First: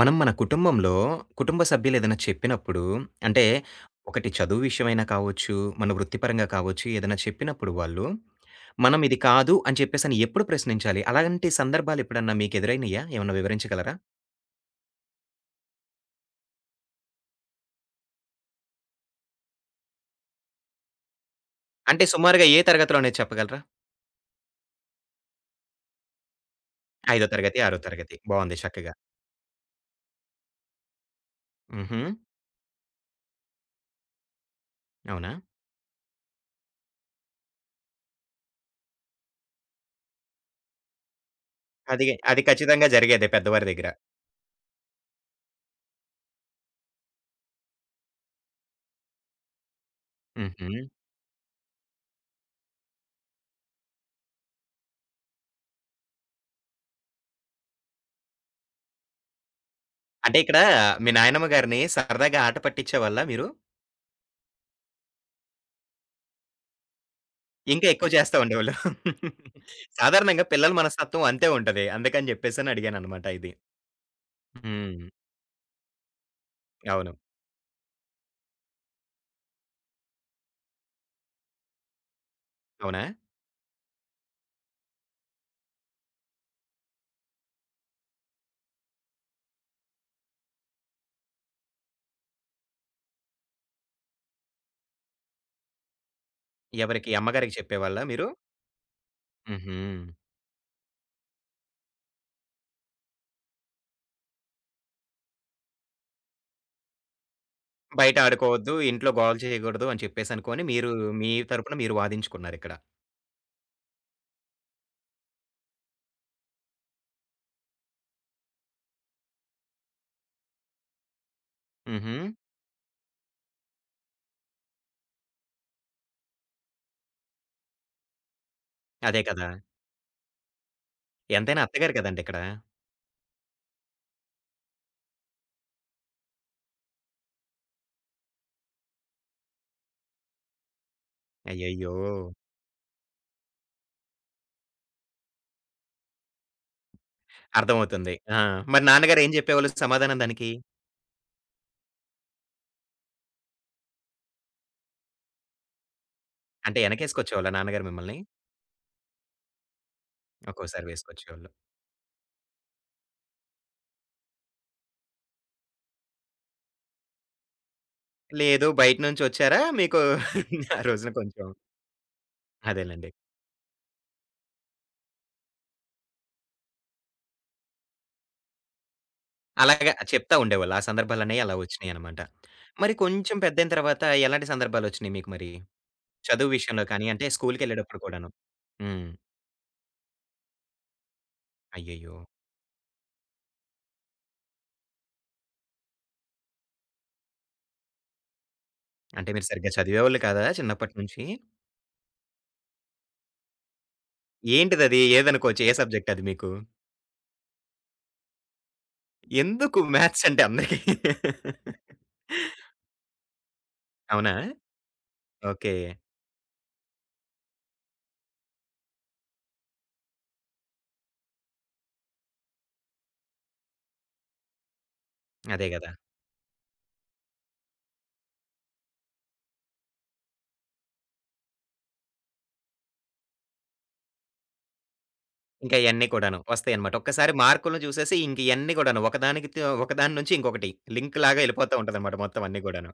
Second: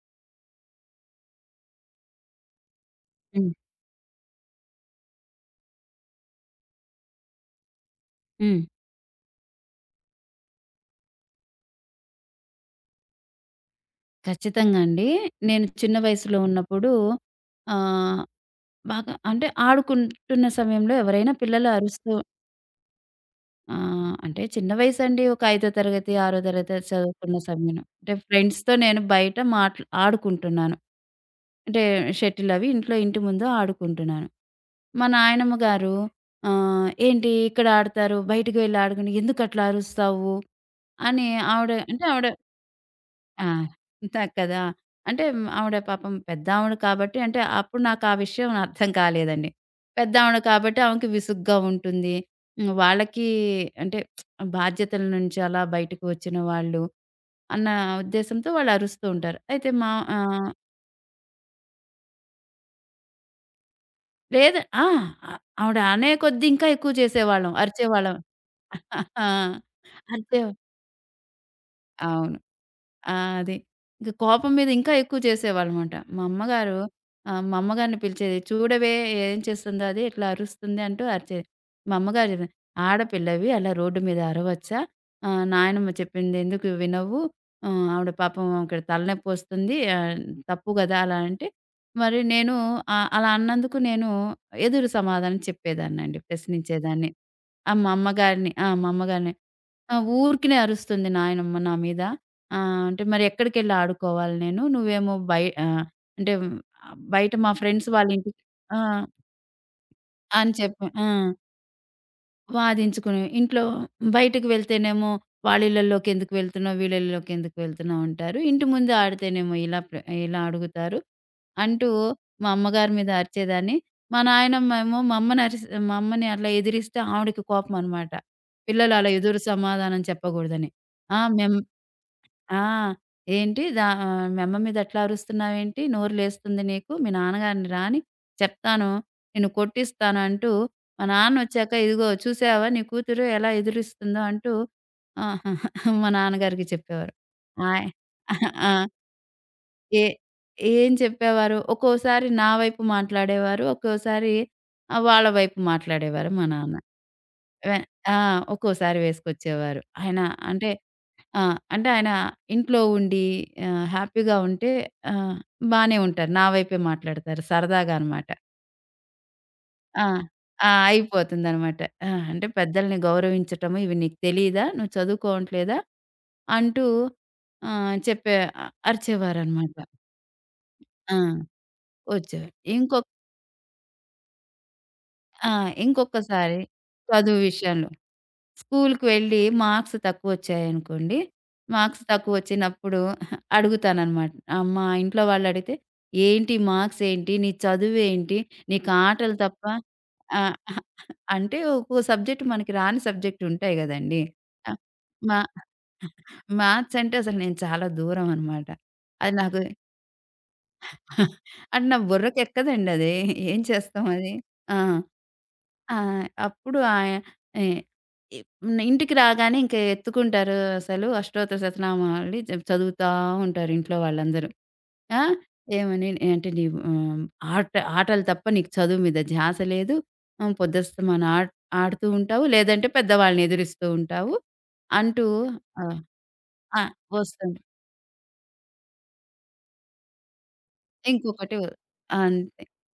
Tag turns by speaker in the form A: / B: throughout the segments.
A: మనం మన కుటుంబంలో, కుటుంబ సభ్యులు ఏదైనా చెప్పినప్పుడు అంటే
B: హ్మ్.
A: ఒకటి చదువు విషయమైనా కావచ్చు, మన వృత్తిపరంగా కావచ్చు ఏదైనా చెప్పినప్పుడు వాళ్ళు,
B: హ్మ్.
A: మనం ఇది కాదు అని చెప్పేసని ఎప్పుడు ప్రశ్నించాలి? అలాంటి సందర్భాలు ఎప్పుడన్నా మీకు ఎదురైనయా? ఏమన్నా వివరించగలరా?
B: ఖచ్చితంగా అండి. నేను చిన్న వయసులో ఉన్నప్పుడు ఆహ్, బాగా అంటే ఆడుకుంటున్న సమయంలో ఎవరైనా పిల్లలు
A: అంటే
B: అరుస్తూ
A: సుమారుగా ఏ తరగతిలో అనేది చెప్పగలరా?
B: అంటే చిన్న వయసండి. ఒక ఐదో తరగతి, ఆరో తరగతి
A: ఐదో
B: చదువుతున్న
A: తరగతి, ఆరో
B: సమయంలో. అంటే
A: తరగతి. బావుంది
B: ఫ్రెండ్స్‌తో
A: చక్కగా.
B: నేను బయట మాట్లా ఆడుకుంటున్నాను. అంటే
A: హుహు.
B: షటిల్ అవి ఇంట్లో ఇంటి ముందు ఆడుకుంటున్నాను. మా
A: అవునా?
B: నాయనమ్మ గారు "ఏంటి ఇక్కడ ఆడతారు, బయటికి వెళ్లి ఆడుకుని ఎందుకట్లా అరుస్తావు?" అని ఆవిడ అంటే
A: అది
B: ఆవిడ
A: అది ఖచ్చితంగా జరిగేదే
B: ఆ!
A: పెద్దవారి దగ్గర.
B: అంతా కదా! అంటే ఆవిడ పాపం పెద్దావిడ కాబట్టి అంటే అప్పుడు నాకు ఆ విషయం అర్థం కాలేదండి. పెద్దావిడ
A: హుహు.
B: కాబట్టి ఆమెకి విసుగ్గా ఉంటుంది. హ్మ్. వాళ్ళకి అంటే బాధ్యతల నుంచి అలా బయటకు వచ్చిన వాళ్ళు అన్న ఉద్దేశంతో వాళ్ళు అరుస్తూ ఉంటారు. అయితే మా
A: అంటే
B: ఆహ్,
A: ఇక్కడ మీ నాయనమ్మ గారిని సరదాగా ఆట పట్టించేవాళ్ళా మీరు?
B: లేదు ఆ! ఆవిడ అనే కొద్దీ ఇంకా ఎక్కువ చేసేవాళ్ళం.
A: ఇంకా ఎక్కువ
B: అరిచేవాళ్ళం.
A: చేస్తా ఉండేవాళ్ళు.
B: ఆ! అంతే.
A: సాధారణంగా పిల్లల మనస్తత్వం అంతే ఉంటది. అందుకని
B: అవును.
A: జెప్పేసని
B: ఆ!
A: అడిగాననమాట ఇది.
B: అది. ఇంక కోపం మీద ఇంకా
A: హ్మ్.
B: ఎక్కువ చేసేవాళ్ళమాట. మా అమ్మగారు
A: అవును.
B: మా అమ్మగారిని పిలిచేది. చూడవే ఏం చేస్తుందో అది ఇట్లా అరుస్తుంది అంటూ అరిచేది. మా అమ్మగారు చెప్పేది,
A: అవునా?
B: "ఆడపిల్లవి అలా రోడ్డు మీద అరవచ్చా? నాయనమ్మ చెప్పింది ఎందుకు వినవు? ఆవిడ పాపం ఇక్కడ తలనొప్పి వస్తుంది. తప్పు కదా!" అలా అంటే, మరి నేను అలా అన్నందుకు నేను ఎదురు సమాధానం చెప్పేదాన్నండి.
A: ఎవరికి
B: ప్రశ్నించేదాన్ని.
A: అమ్మగారికి
B: ఆ!
A: చెప్పేవాళ్ళా మీరు?
B: మా అమ్మగారిని
A: హుహు.
B: ఆ! ఊరికినే అరుస్తుంది నాయనమ్మ నా మీద. అంటే మరి ఎక్కడికెళ్ళి ఆడుకోవాలి నేను? అంటే బయట మా ఫ్రెండ్స్ వాళ్ళ
A: బయట
B: ఇంటికి
A: ఆడుకోవద్దు,
B: ఆ!
A: ఇంట్లో గోల చేయకూడదు అని
B: అని
A: చెప్పేసనుకోని
B: చెప్పి
A: మీరు
B: ఆ!
A: మీ తరపున మీరు వాదించుకున్నారిక్కడ.
B: వాదించుకుని ఇంట్లో బయటకి వెళ్తేనేమో వాళ్ళ ఇళ్ళల్లోకి ఎందుకు వెళ్తున్నావు? వీళ్ళ ఇళ్ళలోకి ఎందుకు వెళ్తున్నావు? అంటారు. ఇంటి ముందు ఆడితేనేమో ఇలా ప్ర ఇలా అడుగుతారు. అంటూ
A: హుహు.
B: మా అమ్మగారి మీద అరిచేదాన్ని. మా నాయనమ్మ ఏమో మా అమ్మని అరిసి మా అమ్మని అట్లా ఎదిరిస్తే ఆవిడకి కోపం అనమాట. పిల్లలు అలా
A: అదే
B: ఎదురు
A: కదా!
B: సమాధానం చెప్పకూడదని. ఆ! మేం
A: ఎంతైనా అత్తగారు కదండీ ఇక్కడ.
B: ఆ! " మీ అమ్మ మీద అట్లా అరుస్తున్నావేంటి? నోరు లేస్తుంది నీకు. మీ నాన్నగారిని రా అని చెప్తాను. నిన్ను కొట్టిస్తాను" అంటూ మా నాన్నొచ్చాక,
A: అయ్యయ్యో!
B: "ఇదిగో చూసావా నీ కూతురు ఎలా ఎదిరిస్తుందో" అంటూ ఆహా! మా నాన్నగారికి చెప్పేవారు. ఆయ్
A: అర్థమవుతుంది. ఆ!
B: ఆ!
A: మరి నాన్నగారు ఏం జెప్పేవాళ్ళు
B: ఏ
A: సమాధానం దానికి?
B: ఏం చెప్పేవారు? ఒక్కోసారి నా వైపు మాట్లాడేవారు. ఒక్కోసారి వాళ్ళ వైపు మాట్లాడేవారు మా నాన్న.
A: అంటే ఎనకేసుకొచ్చేవాళ్ళా
B: వె
A: నాన్నగారు
B: ఆ!
A: మిమ్మల్ని?
B: ఒక్కోసారి వేసుకొచ్చేవారు. ఆయన అంటే
A: ఒక్కోసారి
B: ఆ!
A: వేసుకొచ్చేవాళ్ళు.
B: అంటే ఆయన ఇంట్లో ఉండి హ్యాపీగా ఉంటే ఆహ్, బానే ఉంటారు. నా వైపే మాట్లాడతారు సరదాగా అనమాట.
A: లేదు. బయట నుంచొచ్చారా? మీకు
B: ఆ! ఆ!
A: ఆ రోజున కొంచెం
B: అయిపోతుందనమాట. ఆ! అంటే పెద్దల్ని
A: అదేలెండి.
B: గౌరవించటం ఇవి నీకు తెలీదా? నువ్వు చదువుకోవట్లేదా? అంటూ ఆహ్, చెప్పే అరిచేవారనమాట.
A: అలాగా చెప్తా ఉండేవాళ్ళు. ఆ
B: ఆ!
A: సందర్భాలనేయి అలా ఒచ్చినియనమాట.
B: వచ్చేవారు.
A: మరి
B: ఇంకొక
A: కొంచెం పెద్దయిన తర్వాత ఎలాంటి సందర్భాలొచ్చినియి మీకు
B: ఆ!
A: మరి? చదువు
B: ఇంకొకసారి
A: విషయంలో కానీ, అంటే
B: చదువు విషయంలో
A: స్కూలుకెళ్ళేటప్పుడు కూడాను?
B: స్కూలుకి
A: హ్మ్.
B: వెళ్ళి మార్క్స్ తక్కువొచ్చాయనుకోండి. మార్క్స్
A: అయ్యయ్యో!
B: తక్కువొచ్చినప్పుడు అడుగుతాననమాట. మా ఇంట్లో వాళ్ళడిగితే, "ఏంటి మార్క్సేంటి? నీ చదువేంటి? నీకు
A: అంటే
B: ఆటలు
A: మీరు
B: తప్ప"
A: సరిగ్గా చదివేవాళ్ళు కాదా
B: ఆహ్,
A: చిన్నప్పటి నుంచి?
B: అంటే ఒక్కో సబ్జెక్ట్ మనకి రాని సబ్జెక్టుంటాయి గదండీ! ఆహ్,
A: ఏంటిదది?
B: మా
A: ఏదనుకోవచ్చు? ఏ సబ్జెక్ట్ అది మీకు?
B: మ్యాథ్స్ అంటే అసలు నేను చాలా దూరం అనమాట. అది నాకు
A: ఎందుకు మ్యాథ్స్ అంటే అందరికి?
B: అంటే నా బుర్రకెక్కదండి అది. ఏం చేస్తాం అది.
A: అవునా?
B: ఆ!
A: ఓకే.
B: ఆ! అప్పుడు ఆయ ఎ ఇ ఇంటికి రాగానే ఇంక ఎత్తుకుంటారు అసలు అష్టోత్తర శతనామావళి చదువుతా ఉంటారు ఇంట్లో వాళ్ళందరూ. ఆ!
A: అదే గదా!
B: ఏమని అంటే నీవు ఆహ్, ఆట ఆటలు తప్ప నీకు చదువు మీద ధ్యాస లేదు. ఆహ్, పొద్దస్తమాన ఆట్ ఆడుతూ ఉంటావు. లేదంటే పెద్దవాళ్ళని ఎదిరిస్తూ ఉంటావు. అంటూ
A: ఇంకా
B: ఆహ్,
A: ఇయన్నీ కూడాను
B: ఆ!
A: వస్తాయన్నమాట. ఒక్కసారి
B: వస్తుంది.
A: మార్కులను చూసేసి ఇంక ఇయన్నీ కూడాను ఒకదానికి తో ఒకదాని నుంచి ఇంకొకటి లింక్ లాగా
B: ఇంకొకటి
A: ఎళ్ళిపోతా ఉంటదన్నమాట మొత్తం అన్నీ
B: అంతే.
A: గూడాను.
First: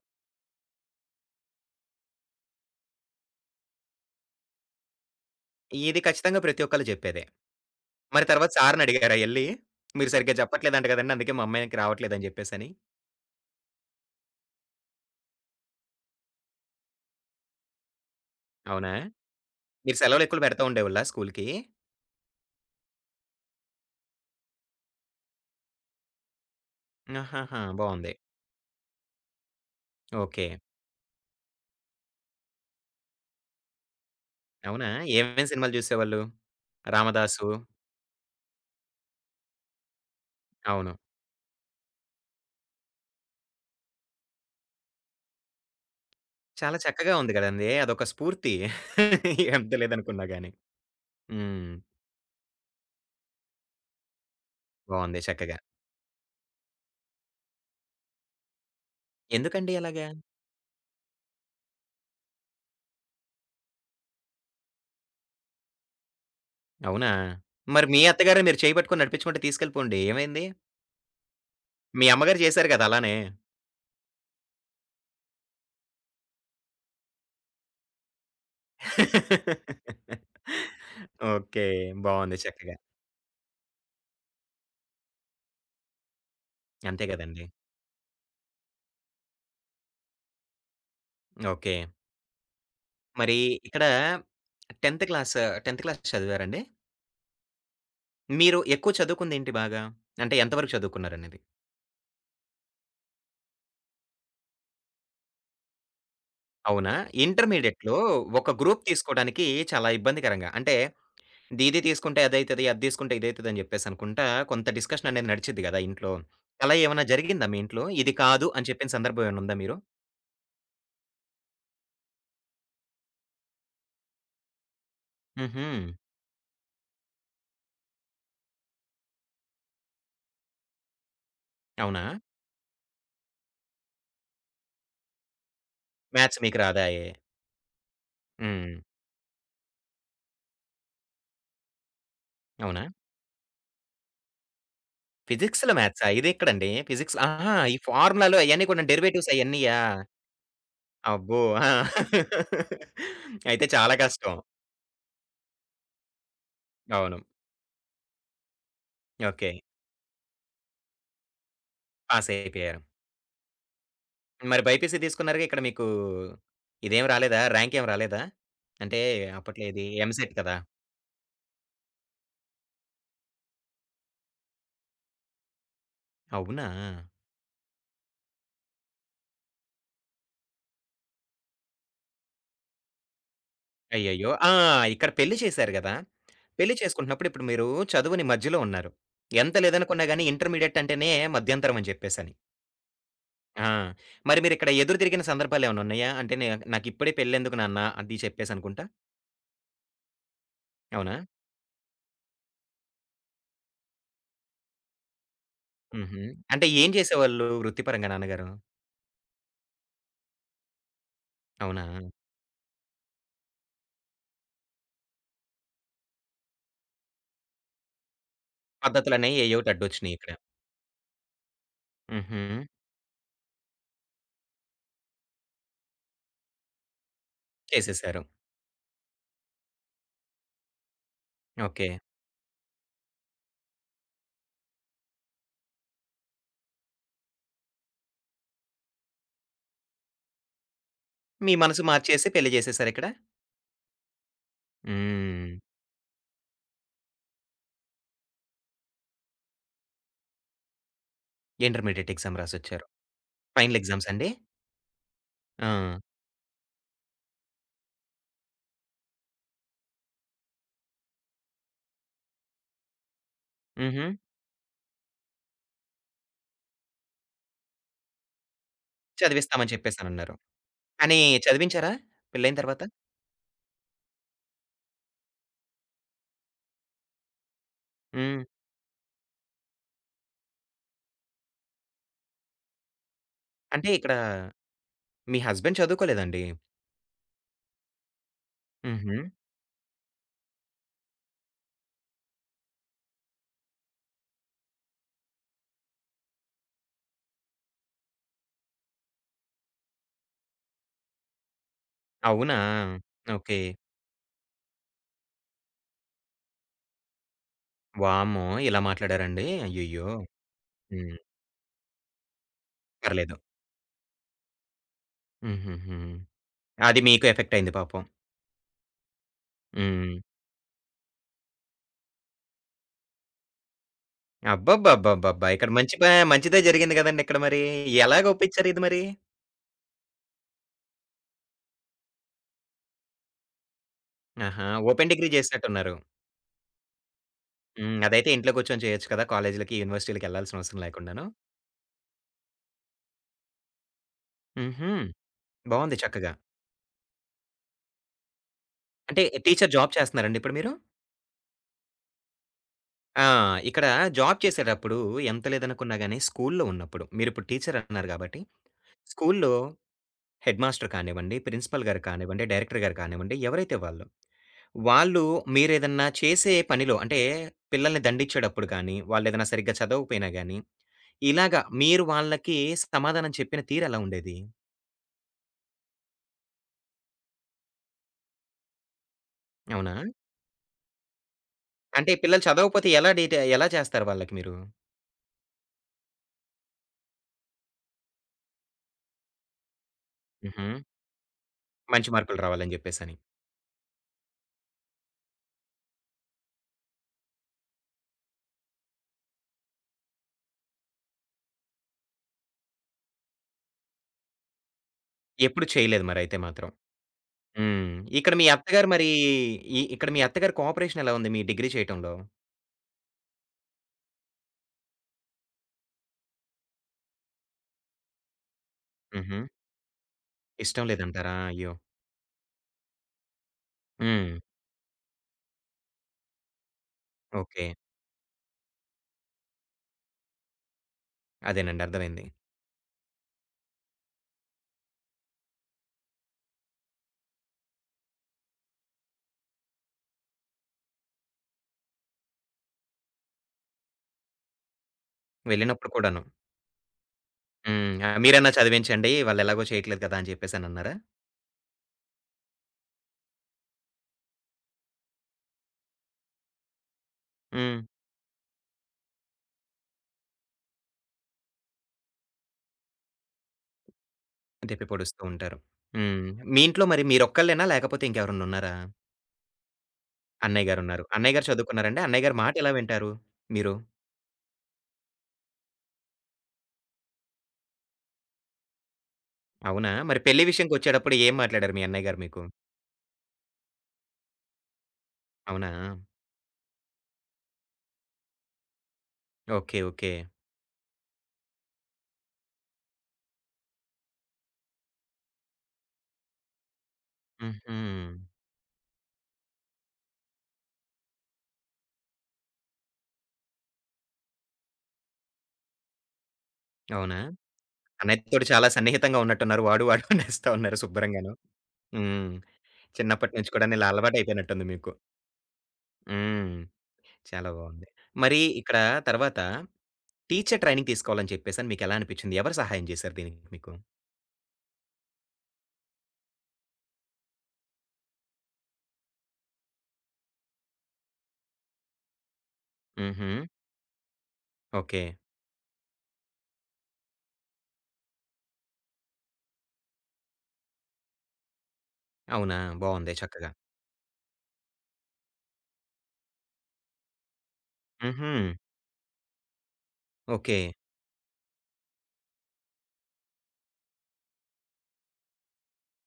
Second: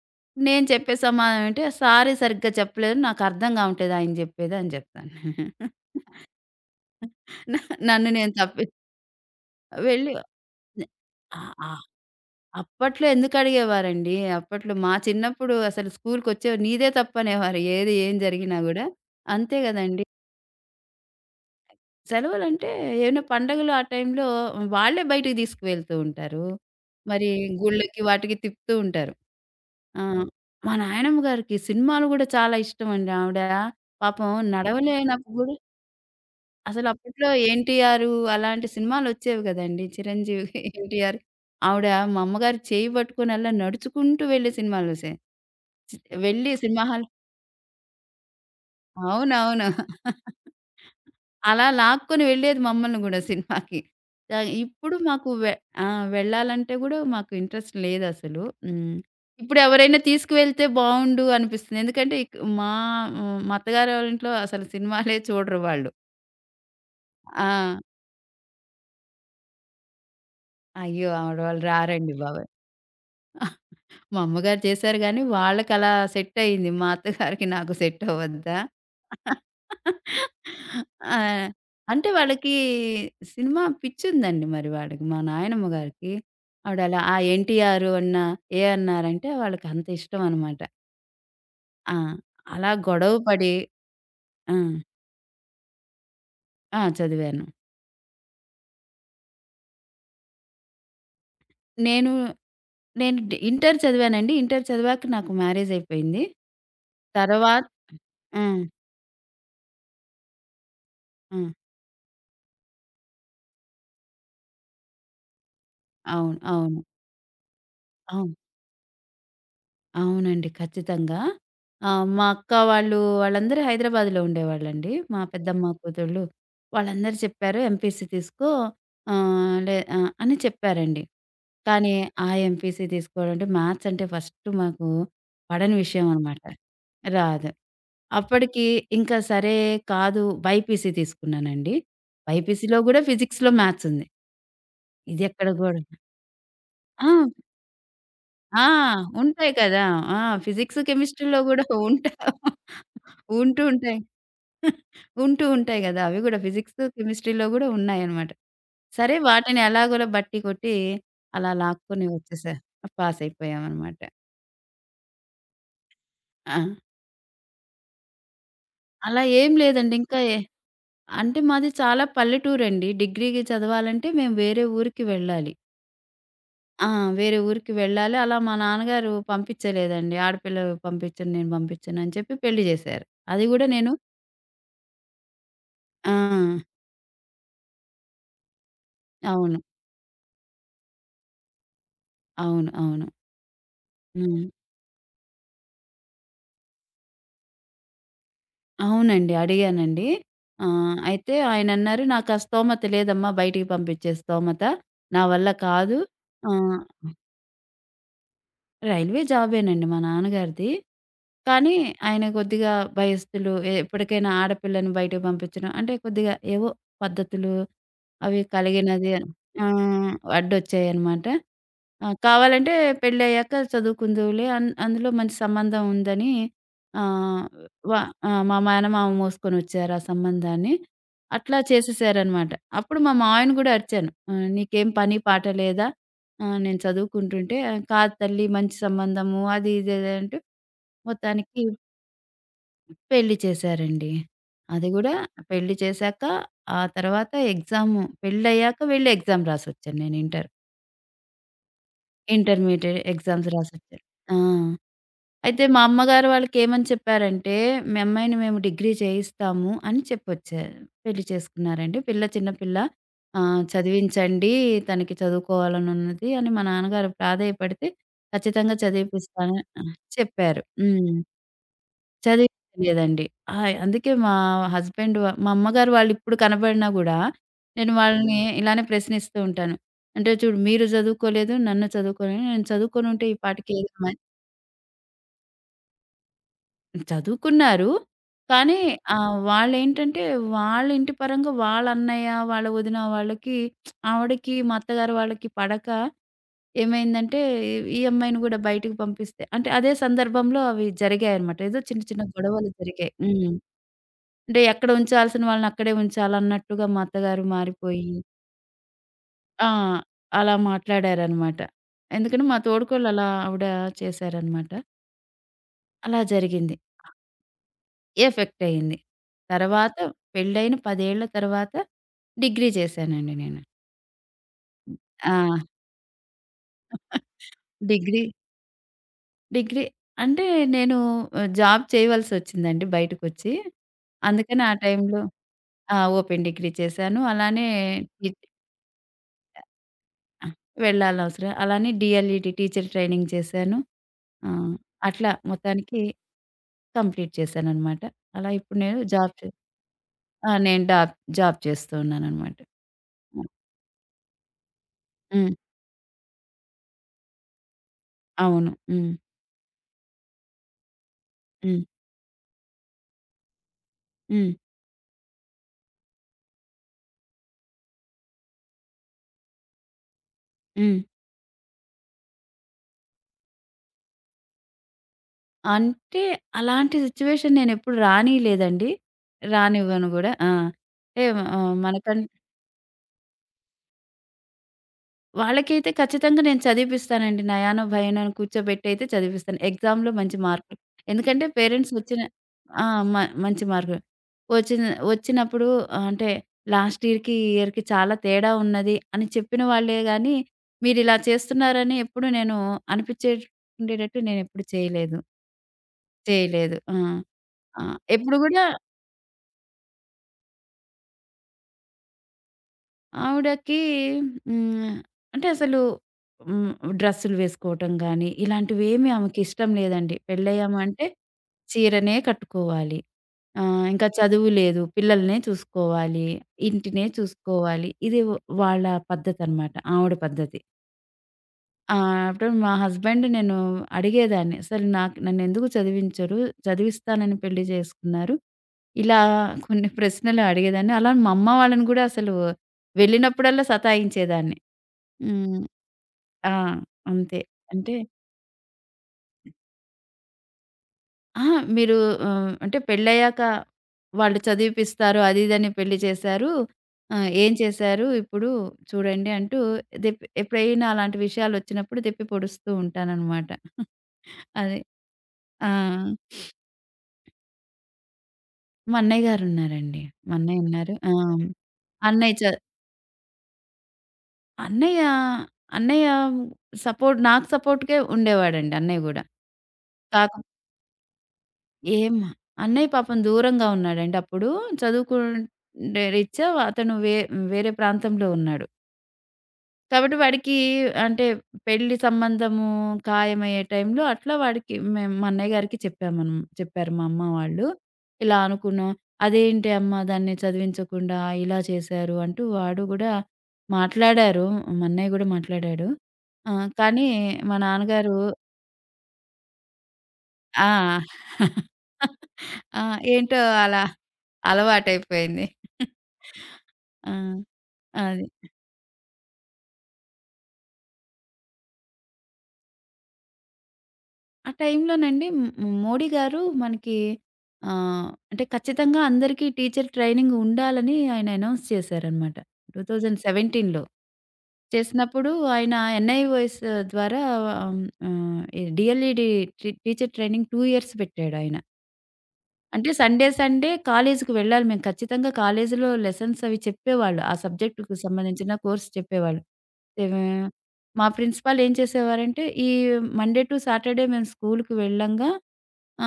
B: నేను చెప్పే సమాధానం ఏంటి సారీ సరిగ్గా చెప్పలేదు. నాకు అర్థం కావట్లేదు ఆయన చెప్పేది అని చెప్తాను.
A: ఇది ఖచ్చితంగా ప్రతి ఒక్కళ్ళు చెప్పేదే.
B: న నన్ను
A: మరి
B: నేను
A: తర్వాత
B: తప్పు
A: సార్‌ని అడిగారా ఎళ్లి? మీరు
B: వెళ్ళి
A: సరిగ్గా
B: నే
A: చెప్పట్లేదంట గదండీ! అందుకే
B: ఆ!
A: మా
B: ఆ!
A: అమ్మాయికి రావట్లేదని జెప్పేసని.
B: అప్పట్లో ఎందుకడిగేవారండి. అప్పట్లో మా చిన్నప్పుడు అసలు స్కూలుకొచ్చే నీదే తప్పనేవారు. ఏది ఏం జరిగినా గూడా.
A: అవునా?
B: అంతే
A: మీరు
B: గదండీ.
A: సెలవులెక్కులు పెడతా ఉండేవాళ్ళా స్కూలుకి?
B: సెలవులంటే ఏమైనా పండగలు ఆ టైంలో వాళ్ళే బయటికి తీసుకువెళ్తూ ఉంటారు. మరి
A: ఆహాహా!
B: గుళ్ళకి
A: బావుంది.
B: వాటికి తిప్పుతూ ఉంటారు. ఆ!
A: ఓకే.
B: మా నాయనమ్మ గారికి సినిమాలు గూడా చాలా ఇష్టమండి. ఆవిడ పాపం
A: అవునా?
B: నడవలేనప్పుడు
A: ఏమేం
B: గూడా
A: సినిమాలు జూసేవాళ్ళు?
B: అసలు అప్పట్లో
A: 'రామదాసు'
B: 'ఎన్‌టిఆర్' అలాంటి సినిమాలొచ్చేవి గదండీ. 'చిరంజీవి',
A: అవును.
B: 'ఎన్‌టిఆర్' ఆవిడ మా అమ్మగారు చేయి పట్టుకొని అలా నడుచుకుంటూ వెళ్ళే సినిమాలొసే. చి వెళ్ళి
A: చాలా
B: సినిమా హాల్
A: చక్కగా ఉంది గదండీ! అదొక స్ఫూర్తి.
B: అవునవును.
A: ఎంత లేదనుకున్నా గాని.
B: అలా
A: హ్మ్.
B: లాక్కొని వెళ్ళేది మమ్మల్ని గూడా సినిమాకి. ఆహ్, ఇప్పుడు
A: బావుంది
B: మాకు వె
A: చక్కగా.
B: ఆ! వెళ్ళాలంటే గూడా మాకు ఇంట్రెస్ట్ లేదసలు. హ్మ్.
A: ఎందుకండి
B: ఇప్పుడెవరైనా
A: అలాగా?
B: తీసుకువెళ్తే బావుండు అనిపిస్తుంది. ఎందుకంటే మా అత్తగారోళ్ళింట్లో అసలు సినిమాలే చూడరు వాళ్ళు.
A: అవునా?
B: ఆ!
A: మరి మీ అత్తగారే మీరు చెయ్యి పట్టుకొని నడిపించుకుంట తీసుకెళ్ళిపోండి. ఏమైంది?
B: అయ్యో! ఆవిడ వాళ్ళు
A: మీ
B: రారండి
A: అమ్మగారు
B: బాబోయ్!
A: చేశారు కదా అలానే.
B: మా అమ్మగారు చేశారు గానీ, వాళ్ళకలా సెట్టయింది. మా అత్తగారికి నాకు సెట్ అవ్వద్దా? ఆ!
A: ఓకే.
B: అంటే
A: బావుంది
B: వాళ్ళకి
A: చక్కగా.
B: సినిమా పిచ్చుందండి మరి వాళ్ళకి. మా నాయనమ్మ గారికి. ఆవిడలా
A: అంతే
B: ఆ
A: గదండీ.
B: 'ఎన్టీఆర్' అన్నా, ఏ అన్నారంటే వాళ్ళకంత ఇష్టం అనమాట.
A: ఓకే.
B: ఆ! అలా గొడవ
A: మరి
B: పడి
A: ఇక్కడ
B: ఆ!
A: 10థ్ క్లాస్, 10థ్ క్లాస్ చదివారండి?
B: ఆ! చదివాను.
A: మీరు ఎక్కువ చదువుకుందేంటి బాగా? అంటే ఎంత వరకు చదువుకున్నారనేది?
B: నేను, నేను ఇంటర్ చదివానండి. ఇంటర్ చదివాక నాకు మ్యారేజయిపోయింది.
A: అవునా?
B: తర్వా
A: ఇంటర్మీడియేట్‌లో
B: ఆ!
A: ఒక గ్రూప్ తీసుకోవడానికి చాలా ఇబ్బందికరంగా అంటే
B: ఆ!
A: ఇది ఇది తీసుకుంటే అదైతది. అది తీసుకుంటే ఇదైతది అని జెప్పేసనుకుంటా కొంత డిస్కషన్ అనేది నడిచిద్ది గదా! ఇంట్లో.
B: అవును.
A: అలా
B: అవును.
A: ఏమన్నా జరిగిందా మీ ఇంట్లో? ఇది
B: అవును.
A: కాదు అని చెప్పిన సందర్భం ఏమైనా ఉందా మీరు?
B: అవునండి. ఖచ్చితంగా. ఆహ్, మా అక్క వాళ్ళు, వాళ్ళందరూ హైదరాబాద్‌లో ఉండేవాళ్ళండి. మా
A: హుహు.
B: పెద్దమ్మ కూతుళ్ళు. వాళ్ళందరూ చెప్పారు ఎంపీసీ తీసుకో ఆహ్, లే ఆహ్, అని చెప్పారండి. కానీ
A: అవునా?
B: ఆ ఎంపీసీ తీసుకోవడం అంటే మ్యాథ్స్ అంటే ఫస్ట్ మాకు పడని విషయం
A: మ్యాథ్స్
B: అనమాట.
A: మీకు రాదాయె.
B: రాదు. అప్పటికి
A: హ్మ్.
B: ఇంకా సరే కాదు బైపీసీ తీసుకున్నానండి. బైపీసీలో
A: అవునా?
B: గూడా ఫిజిక్స్‌లో మ్యాథ్స్ ఉంది. ఇది ఎక్కడ
A: ఫిజిక్స్‌లో
B: గూడా
A: మ్యాథ్సా? ఇదెక్కడండి?
B: ఆ!
A: ఫిజిక్స్ ఆహా! ఈ ఫార్ములాలు
B: ఆ!
A: అయన్నీ కూడా డెరివేటివ్స్
B: ఉంటాయి
A: అయన్నీయా?
B: కదా! ఆ! ఫిజిక్స్, కెమిస్ట్రీ‌లో
A: అబ్బో!
B: గూడా
A: ఆ!
B: ఉంటా ఉంటూ
A: అయితే చాలా
B: ఉంటాయి.
A: కష్టం.
B: ఉంటూ ఉంటాయి గదా! అవి గూడా ఫిజిక్స్,
A: అవును.
B: కెమిస్ట్రీ‌లో గూడా ఉన్నాయన్నమాట. సరే
A: ఓకే.
B: వాటిని ఎలాగోలా బట్టి కొట్టి అలా లాక్కొని
A: పాస్
B: వచ్చేసా.
A: అయిపోయారు.
B: పాసయిపోయామన్నమాట.
A: మరి BiPC తీసుకున్నారుగా ఇక్కడ మీకు
B: ఆ!
A: ఇదేం రాలేదా? ర్యాంక్ ఏమి రాలేదా? అంటే
B: అలా ఏం
A: అప్పట్లో ఏది
B: లేదండి. ఇంకా
A: EAMCET
B: ఏ
A: కదా!
B: అంటే మాది చాలా పల్లెటూరండి. డిగ్రీకి చదవాలంటే మేము వేరే ఊరికి వెళ్ళాలి.
A: అవునా?
B: ఆ! వేరే ఊరికి వెళ్ళాలి. అలా మా నాన్నగారు పంపించలేదండి. ఆడపిల్ల పంపించను, నేను పంపించను అని చెప్పి పెళ్లి జేశారు. అది గూడా నేను
A: అయ్యయ్యో! ఆ! ఇక్కడ పెళ్లి చేశారు గదా!
B: ఆ!
A: పెళ్లి చేసుకుంటున్నప్పుడు ఇప్పుడు మీరు చదువుని మధ్యలో ఉన్నారు. ఎంత
B: అవును.
A: లేదనుకున్నా గాని ఇంటర్మీడియేట్ అంటేనే మధ్యంతరం అని చెప్పేసని.
B: అవును. అవును.
A: ఆ! మరి
B: హ్మ్.
A: మీరిక్కడ ఎదురు తిరిగిన సందర్భాలేమన్నా ఉన్నాయా? అంటే నే నాకిప్పుడే పెళ్లెందుకు నాన్న అది చెప్పేసనుకుంటా.
B: అవునండి. అడిగానండి.
A: అవునా?
B: అయితే ఆయనన్నారు "నాకు ఆ స్తోమత లేదమ్మా బయటికి పంపించే స్తోమత. నా వల్ల కాదు."
A: హుహు. అంటే
B: ఆహ్,
A: ఏం చేసేవాళ్ళు వృత్తిపరంగా నాన్నగారు?
B: రైల్వే జాబేనండి మా నాన్నగారిది. కానీ
A: అవునా?
B: ఆయన కొద్దిగా భయస్థులు. ఏ- ఎప్పటికైనా ఆడపిల్లని బయటకి పంపించడం అంటే కొద్దిగా ఏవో పద్ధతులు అవి కలిగినది.
A: పద్ధతులనేయి ఏయోకటి
B: ఆహ్,
A: అడ్డొచ్చినియి ఇక్కడ.
B: అడ్డొచ్చాయన్నమాట. ఆ!
A: హుహు.
B: కావాలంటే పెళ్ళయ్యాక చదువుకుందువులే అన్ అందులో మంచి సంబంధం ఉందని ఆహ్, వ
A: చేసేసారు.
B: ఆ! మా మేనమామ మోసుకొనొచ్చారు ఆ సంబంధాన్ని. అట్లా
A: ఓకే.
B: చేసేసారనమాట. అప్పుడు మా మావయ్యని గూడా అరిచాను. "నీకేం పని పాట లేదా? నేను చదువుకుంటుంటే" ఆ, "కాదు తల్లి మంచి సంబంధము" అది ఇది ఇది అంటూ
A: మీ
B: మొత్తానికి
A: మనసు మార్చేసి పెళ్లి చేసేసారిక్కడ?
B: పెళ్లి చేశారండి. అది గూడా
A: హ్మ్.
B: పెళ్లి చేశాక, ఆ తర్వాత ఎగ్జాము పెళ్ళయ్యాక వెళ్లి ఎగ్జామ్ రాసొచ్చాను నేను ఇంటర్.
A: ఇంటర్మీడియేట్ ఎగ్జామ్ రాసొచ్చారు.
B: ఇంటర్మీడియేట్ ఎగ్జామ్స్
A: ఫైనల్
B: రాసొచ్చారు.
A: ఎగ్జామ్సండి?
B: ఆ! అయితే మా
A: ఆ!
B: అమ్మగారు వాళ్ళకేమని చెప్పారంటే, "మీ అమ్మాయిని మేము డిగ్రీ చేయిస్తాము" అని చెప్పొచ్చారు. పెళ్లి చేసుకున్నారండి. పిల్ల చిన్న పిల్ల.
A: హుహు.
B: చదివించండి. తనకి చదువుకోవాలనున్నది అని మా నాన్నగారు ప్రాధేయపడితే, ఖచ్చితంగా చదివిపిస్తాను
A: చదివిస్తామని
B: అని
A: చెప్పేసనన్నారు.
B: చెప్పారు. హ్మ్.
A: కానీ చదివించారా పెళ్లయిన తర్వాత?
B: చదివించలేదండి. అందుకే మా హస్బెండ్ వ మా అమ్మగారు వాళ్ళిప్పుడు కనబడినా గూడా, నేను వాళ్ళని
A: హ్మ్.
B: ఇలానే ప్రశ్నిస్తూ ఉంటాను. అంటే చూడు మీరు చదువుకోలేదు, నన్ను చదువుకోలేదు. నేను చదువుకొనుంటే ఈ పాటికి
A: అంటే
B: ఏదో మ
A: ఇక్కడ మీ హస్బెండ్ చదువుకోలేదండి?
B: చదువుకున్నారు. కానీ
A: హుహు.
B: వాళ్ళేంటంటే వాళ్ళ ఇంటి పరంగా వాళ్ళ అన్నయ్య, వాళ్ళ వదిన వాళ్ళకి ఆవిడకి, మా అత్తగారు వాళ్ళకి పడక ఏమైందంటే ఈ అమ్మాయిని గూడా బయటికి పంపిస్తే అంటే అదే సందర్భంలో అవి జరిగాయన్నమాట. ఏదో చిన్న చిన్న
A: అవునా?
B: గొడవలు జరిగాయి. హ్మ్.
A: ఓకే.
B: అంటే ఎక్కడ ఉంచాల్సిన వాళ్ళని అక్కడే ఉంచాలన్నట్టుగా మా అత్తగారు మారిపోయి
A: వామ్మో! ఇలా మాట్లాడారండి?
B: ఆ!
A: అయ్యయ్యో!
B: అలా
A: హ్మ్.
B: మాట్లాడారనమాట. ఎందుకంటే మా తోడికోడలు అలా
A: పర్లేదు.
B: ఆవిడ చేశారనమాట.
A: హుహుహు.
B: అలా జరిగింది.
A: అది మీకు ఎఫెక్ట్ అయింది పాపం.
B: ఎఫెక్ట్ అయింది. తర్వాత
A: హ్మ్.
B: పెళ్ళైన 10 ఏళ్ల తర్వాత డిగ్రీ చేశానండి నేను. ఆ!
A: అబ్బబ్బబ్బబ్బబ్బా! ఇక్కడ మంచి ప మంచిదే జరిగింది గదండీ ఇక్కడ మరి.
B: డిగ్రీ
A: ఎలాగ ఒప్పించారు ఇది మరి?
B: డిగ్రీ అంటే నేను జాబ్ చేయవలసొచ్చిందండి బయటకొచ్చి. అందుకని
A: ఆహా!
B: ఆ
A: ఓపెన్
B: టైంలో
A: డిగ్రీ జేసినట్టున్నారు.
B: ఆ! ఓపెన్ డిగ్రీ చేశాను. అలానే
A: హ్మ్.
B: టీ
A: అదైతే ఇంట్లో కూర్చొని చేయొచ్చు కదా! కాలేజీలకి,
B: ఆ!
A: యూనివర్సిటీలకెళ్ళాల్సిన అవసరం లేకుండాను.
B: వెళ్ళాలవసరం. అలానే డీఎల్‌ఈడీ టీచర్ ట్రైనింగ్ చేశాను. ఆ!
A: హుహు.
B: అట్లా
A: బావుంది
B: మొత్తానికి
A: చక్కగా.
B: కంప్లీట్ చేశాననమాట. అలా ఇప్పుడు నేను
A: అంటే
B: జాబ్ చే
A: టీచర్ జాబ్ చేస్తున్నారండి
B: ఆ!
A: ఇప్పుడు మీరు?
B: నేను జాబ్ చేస్తూ ఉన్నాననమాట.
A: ఆ! ఇక్కడ జాబ్ చేసేటప్పుడు ఎంత
B: హ్మ్.
A: లేదనుకున్నా గాని స్కూలులో ఉన్నప్పుడు, మీరిప్పుడు టీచర్ అంటున్నారు కాబట్టి,
B: అవును. హ్మ్.
A: స్కూలులో హెడ్‌మాస్టర్ కానివ్వండి,
B: హ్మ్.
A: ప్రిన్సిపల్ గారు కానివ్వండి, డైరెక్టర్ గారు కానివ్వండి, ఎవరైతే వాళ్ళు,
B: హ్మ్.
A: వాళ్ళు మీరేదన్నా చేసే పనిలో అంటే పిల్లల్ని దండించేటప్పుడు గాని, వాళ్ళేదైనా సరిగ్గా చదవకపోయినా గాని,
B: హ్మ్.
A: ఇలాగ మీరు వాళ్ళకి సమాధానం చెప్పిన తీరెలా ఉండేది?
B: అంటే అలాంటి సిట్యుయేషన్ నేనెప్పుడు రానీయలేదండి.
A: అవునా?
B: రానివ్వను గూడా. ఆ! అంటే ఆహ్,
A: అంటే
B: మనకం
A: పిల్లలు చదవకపోతే ఎలా డీట ఎలా చేస్తారు వాళ్ళకి మీరు?
B: వాళ్ళకైతే ఖచ్చితంగా నేను చదివిపిస్తానండి. నయానో భయానో కూర్చోబెట్టి అయితే చదివిపిస్తాను. ఎగ్జామ్‌లో మంచి
A: హుహు.
B: మార్కులు. ఎందుకంటే పేరెంట్స్
A: మంచి
B: వచ్చిన
A: మార్కులు రావాలని
B: ఆ! మ
A: జెప్పేసని.
B: మంచి మార్కులు. వచ్చిన వచ్చినప్పుడు ఆ, అంటే లాస్ట్ ఇయర్‌కి, ఈ ఇయర్‌కి చాలా తేడా ఉన్నది అని చెప్పిన వాళ్ళే గానీ, మీరిలా చేస్తున్నారని ఎప్పుడు నేను అనిపించేట్ ఉండేటట్టు నేనెప్పుడు చేయలేదు.
A: ఎప్పుడు చేయలేదు మరైతే మాత్రం.
B: చేయలేదు. ఆ! ఆ!
A: హ్మ్. ఇక్కడ
B: ఎప్పుడు
A: మీ
B: గూడా
A: అత్తగారు మరీ ఇక్కడ మీ అత్తగారి కోఆపరేషన్ ఎలా ఉంది మీ డిగ్రీ చేయటంలో?
B: ఆవిడకి హ్మ్. అంటే అసలు హ్మ్. డ్రెస్సులు వేసుకోవటం గాని, ఇలాంటివేమి
A: హుహు.
B: ఆమెకి ఇష్టం లేదండి.
A: ఇష్టం
B: పెళ్ళయ్యామంటే
A: లేదంటారా? అయ్యో!
B: చీరనే కట్టుకోవాలి. ఇంకా
A: హ్మ్.
B: చదువు లేదు. పిల్లల్నే చూసుకోవాలి. ఇంటినే
A: ఓకే.
B: చూసుకోవాలి. ఇది వాళ్ళ పద్ధతనమాట. ఆవిడ పద్ధతి.
A: అదేనండి అర్థమైంది.
B: అప్పుడు మా హస్బెండ్ నేను అడిగేదాన్ని. అసలు నాకు నన్నెందుకు చదివించరు? చదివిస్తానని పెళ్లి చేసుకున్నారు. ఇలా కొన్ని ప్రశ్నలు అడిగేదాన్ని. అలా మా అమ్మ వాళ్ళని గూడా అసలు వెళ్ళినప్పుడల్లా సతాయించేదాన్ని. హ్మ్.
A: వెళ్ళినప్పుడు కూడాను.
B: ఆ! అంతే. అంటే
A: హ్మ్. ఆహ్, మీరన్నా చదివించండి వాళ్ళెలాగో చేయట్లేదు కదా! అని చెప్పేసనన్నారా?
B: అహా! మీరు అంటే పెళ్ళయ్యాక వాళ్ళు చదివిపిస్తారు. అది ఇదని పెళ్లి చేశారు. ఏం
A: హ్మ్.
B: చేశారు ఇప్పుడు చూడండి అంటూ దెప్పి ఎప్పుడైనా అలాంటి విషయాలొచ్చినప్పుడు దెప్పి పొడుస్తూ ఉంటాననమాట. అది.
A: తిప్పి పొడుస్తూ ఉంటారు.
B: ఆ!
A: హ్మ్. మీ ఇంట్లో మరి మీరొక్కళ్ళేనా? లేకపోతే ఇంకెవరన్నా ఉన్నారా?
B: మా అన్నయ్య గారున్నారండి. మా అన్నయ్య
A: అన్నయ్య
B: ఉన్నారు.
A: గారున్నారు.
B: ఆ!
A: అన్నయ్య గారు చదువుకున్నారండి? అన్నయ్య
B: అన్నయ్య
A: గారి
B: చ
A: మాట ఎలా వింటారు మీరు?
B: అన్నయ్య, అన్నయ్య సపోర్ట్ నాకు సపోర్ట్‌గే ఉండేవాడండి అన్నయ్య గూడా.
A: అవునా? మరి
B: కాక
A: పెళ్లి విషయంకొచ్చేటప్పుడు ఏం మాట్లాడారు మీ అన్నయ్య
B: ఏం
A: గారు మీకు?
B: అన్నయ్య పాపం దూరంగా ఉన్నాడండి అప్పుడు.
A: అవునా?
B: చదువుకుండే రీత్యా అతను వే వేరే ప్రాంతంలో ఉన్నాడు.
A: ఓకే. ఓకే.
B: కాబట్టి వాడికి అంటే పెళ్లి సంబంధము ఖాయమయ్యే టైంలో అట్లా వాడికి మేము మా అన్నయ్య గారికి చెప్పాము చెప్పారు మా అమ్మ వాళ్ళు.
A: హుహు.
B: ఇలా అనుకున్నాం. "అదేంటి అమ్మ దాన్ని చదివించకుండా ఇలా చేశారు" అంటూ వాడు గూడా మాట్లాడారు. మా అన్నయ్య గూడా మాట్లాడాడు. ఆ! కానీ
A: అవునా?
B: మా నాన్నగారు
A: అన్నయ్యతోటి చాలా సన్నిహితంగా ఉన్నట్టున్నారు. వాడు, వాడు అనేస్తా
B: ఆ!
A: ఉన్నారు శుభ్రంగాను. హ్మ్.
B: ఆ!
A: చిన్నప్పటి
B: ఏంటో
A: నుంచి కూడాను
B: అలా
A: ఇలా అలవాటయిపోయినట్టుంది మీకు.
B: అలవాటైపోయింది.
A: హ్మ్.
B: ఆ!
A: చాలా బావుంది.
B: అది.
A: మరి ఇక్కడ తర్వాత టీచర్ ట్రైనింగ్ తీసుకోవాలని చెప్పేసని మీకెలా అనిపిచ్చింది? ఎవరు సహాయం చేశారు దీనికి మీకు?
B: ఆ టైంలోనండి హ్మ్, మోడీ గారు మనకి అంటే ఖచ్చితంగా అందరికీ టీచర్ ట్రైనింగ్ ఉండాలని ఆయన అనౌన్స్ చేశారనమాట.
A: హుహు.
B: 2017లో
A: ఓకే.
B: చేసినప్పుడు ఆయన ఎన్‌ఐఓఎస్ ద్వారా ఆహ్, ఈ డీఎల్‌ఈడీ టీ టీచర్ ట్రైనింగ్ 2 ఇయర్స్ పెట్టాడాయన.
A: అవునా?
B: అంటే
A: బావుంది
B: సండే,
A: చక్కగా.
B: సండే కాలేజీకి వెళ్ళాలి మేము ఖచ్చితంగా కాలేజీలో లెసన్స్ అవి చెప్పేవాళ్ళు. ఆ సబ్జెక్ట్‌కి
A: హుహు.
B: సంబంధించిన కోర్స్ చెప్పేవాళ్ళు. ఏవే
A: ఓకే.
B: మా ప్రిన్సిపాల్ ఏం చేసేవారంటే, ఈ మండే టు సాటర్‌డే మేము స్కూలుకి వెళ్ళంగా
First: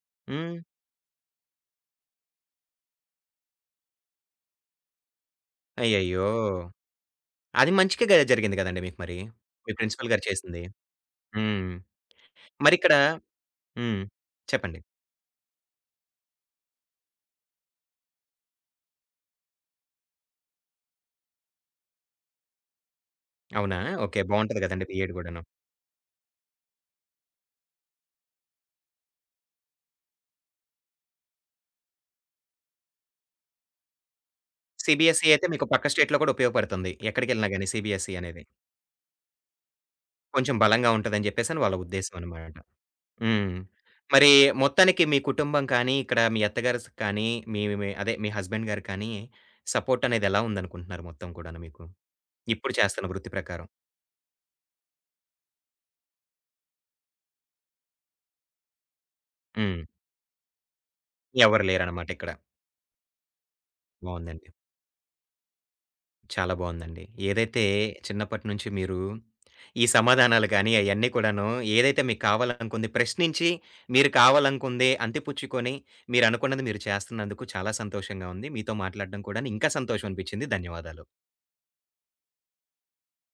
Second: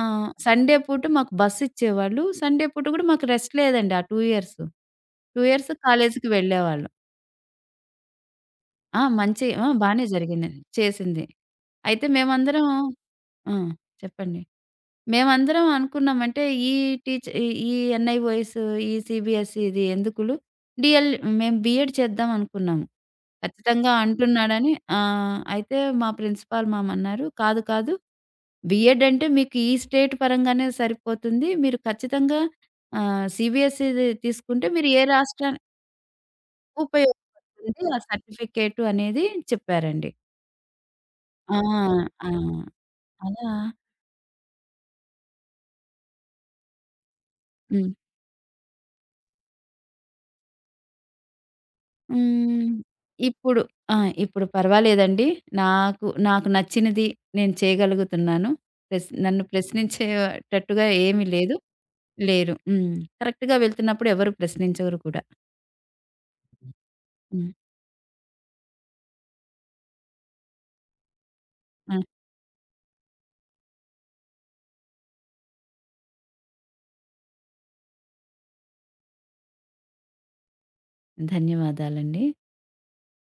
A: హ్మ్.
B: సండే పూట మాకు బస్ ఇచ్చేవాళ్ళు. సండే పూట కూడా మాకు రెస్ట్ లేదండి ఆ 2 ఇయర్స్. 2 ఇయర్స్ కాలేజీకి
A: అయ్యయ్యో!
B: వెళ్ళేవాళ్ళం.
A: అది మంచికే గదా! జరిగింది గదండీ మీకు
B: ఆ!
A: మరి.
B: మంచి ఆ!
A: మీ
B: బానే
A: ప్రిన్సిపల్ గారు
B: జరిగిందండి.
A: చేసింది.
B: చేసింది.
A: హ్మ్.
B: అయితే మేమందరం
A: మరిక్కడ
B: ఆ!
A: హ్మ్.
B: చెప్పండి.
A: చెప్పండి.
B: మేమందరం అనుకున్నాం. అంటే ఈ టీచ్ ఈ ఈ ఎన్‌ఐఓఎస్, ఈ సీబీఎస్‌ఈ ఇది ఎందుకులు డీఎల్ మేము బీఎడ్ చేద్దాం అనుకున్నాము.
A: అవునా?
B: ఖచ్చితంగా
A: ఓకే. బావుంటది
B: అంటున్నాడని
A: గదండీ B.Ed గూడాను.
B: అయితే మా ప్రిన్సిపాల్ మామన్నారు, "కాదు, కాదు బీఎడ్ అంటే మీకు ఈ స్టేట్ పరంగానే సరిపోతుంది. మీరు ఖచ్చితంగా సీబీఎస్‌ఈది తీసుకుంటే మీరు ఏ
A: సీబీఎస్‌ఈ అయితే
B: రాష్ట్రానికి
A: మీకు పక్క స్టేట్‌లో కూడా ఉపయోగపడుతుంది. ఎక్కడికెళ్ళినా గాని
B: ఉపయోగపడుతుంది ఆ
A: CBSE అనేది.
B: సర్టిఫికేటు" అనేది చెప్పారండి.
A: కొంచెం బలంగా ఉంటదని
B: ఆ!
A: చెప్పేసని వాళ్ళ ఉద్దేశ్యం
B: ఆ!
A: అనమాట.
B: అలా
A: హ్మ్. మరి మొత్తానికి మీ కుటుంబం కానీ, ఇక్కడ మీ అత్తగారు స్ కానీ, మీ మీ
B: హ్మ్.
A: అదే మీ హస్బెండ్ గారు కానీ, సపోర్ట్ అనేది ఎలా ఉందనుకుంటున్నారు మొత్తం కూడాను మీకు?
B: హ్మ్.
A: ఇప్పుడు చేస్తున్న వృత్తి
B: ఇప్పుడు
A: ప్రకారం.
B: ఆ! ఇప్పుడు పర్వాలేదండి. నాకు నచ్చినది నేను చేయగలుగుతున్నాను. ప్రస్ నన్ను
A: హ్మ్.
B: ప్రశ్నించేటట్టుగా ఏమీ లేదు.
A: ఎవరు లేరనమాట ఇక్కడ.
B: లేరు. హ్మ్. కరెక్ట్‌గా వెళ్తున్నప్పుడు ఎవరు
A: బావుందండి.
B: ప్రశ్నించరు కూడా.
A: చాలా బావుందండి.
B: హ్మ్.
A: ఏదైతే చిన్నప్పటి నుంచి మీరు ఈ సమాధానాలు గానీ, అయన్నీ కూడాను
B: ఆ!
A: ఏదైతే మీకు కావాలనుకుంది ప్రశ్నించి, మీరు కావాలనుకుంది అంతిపుచ్చుకొని, మీరనుకున్నది మీరు చేస్తున్నందుకు చాలా సంతోషంగా ఉంది. మీతో మాట్లాడడం కూడాను ఇంకా సంతోషం అనిపిచ్చింది. ధన్యవాదాలు.
B: ధన్యవాదాలండి.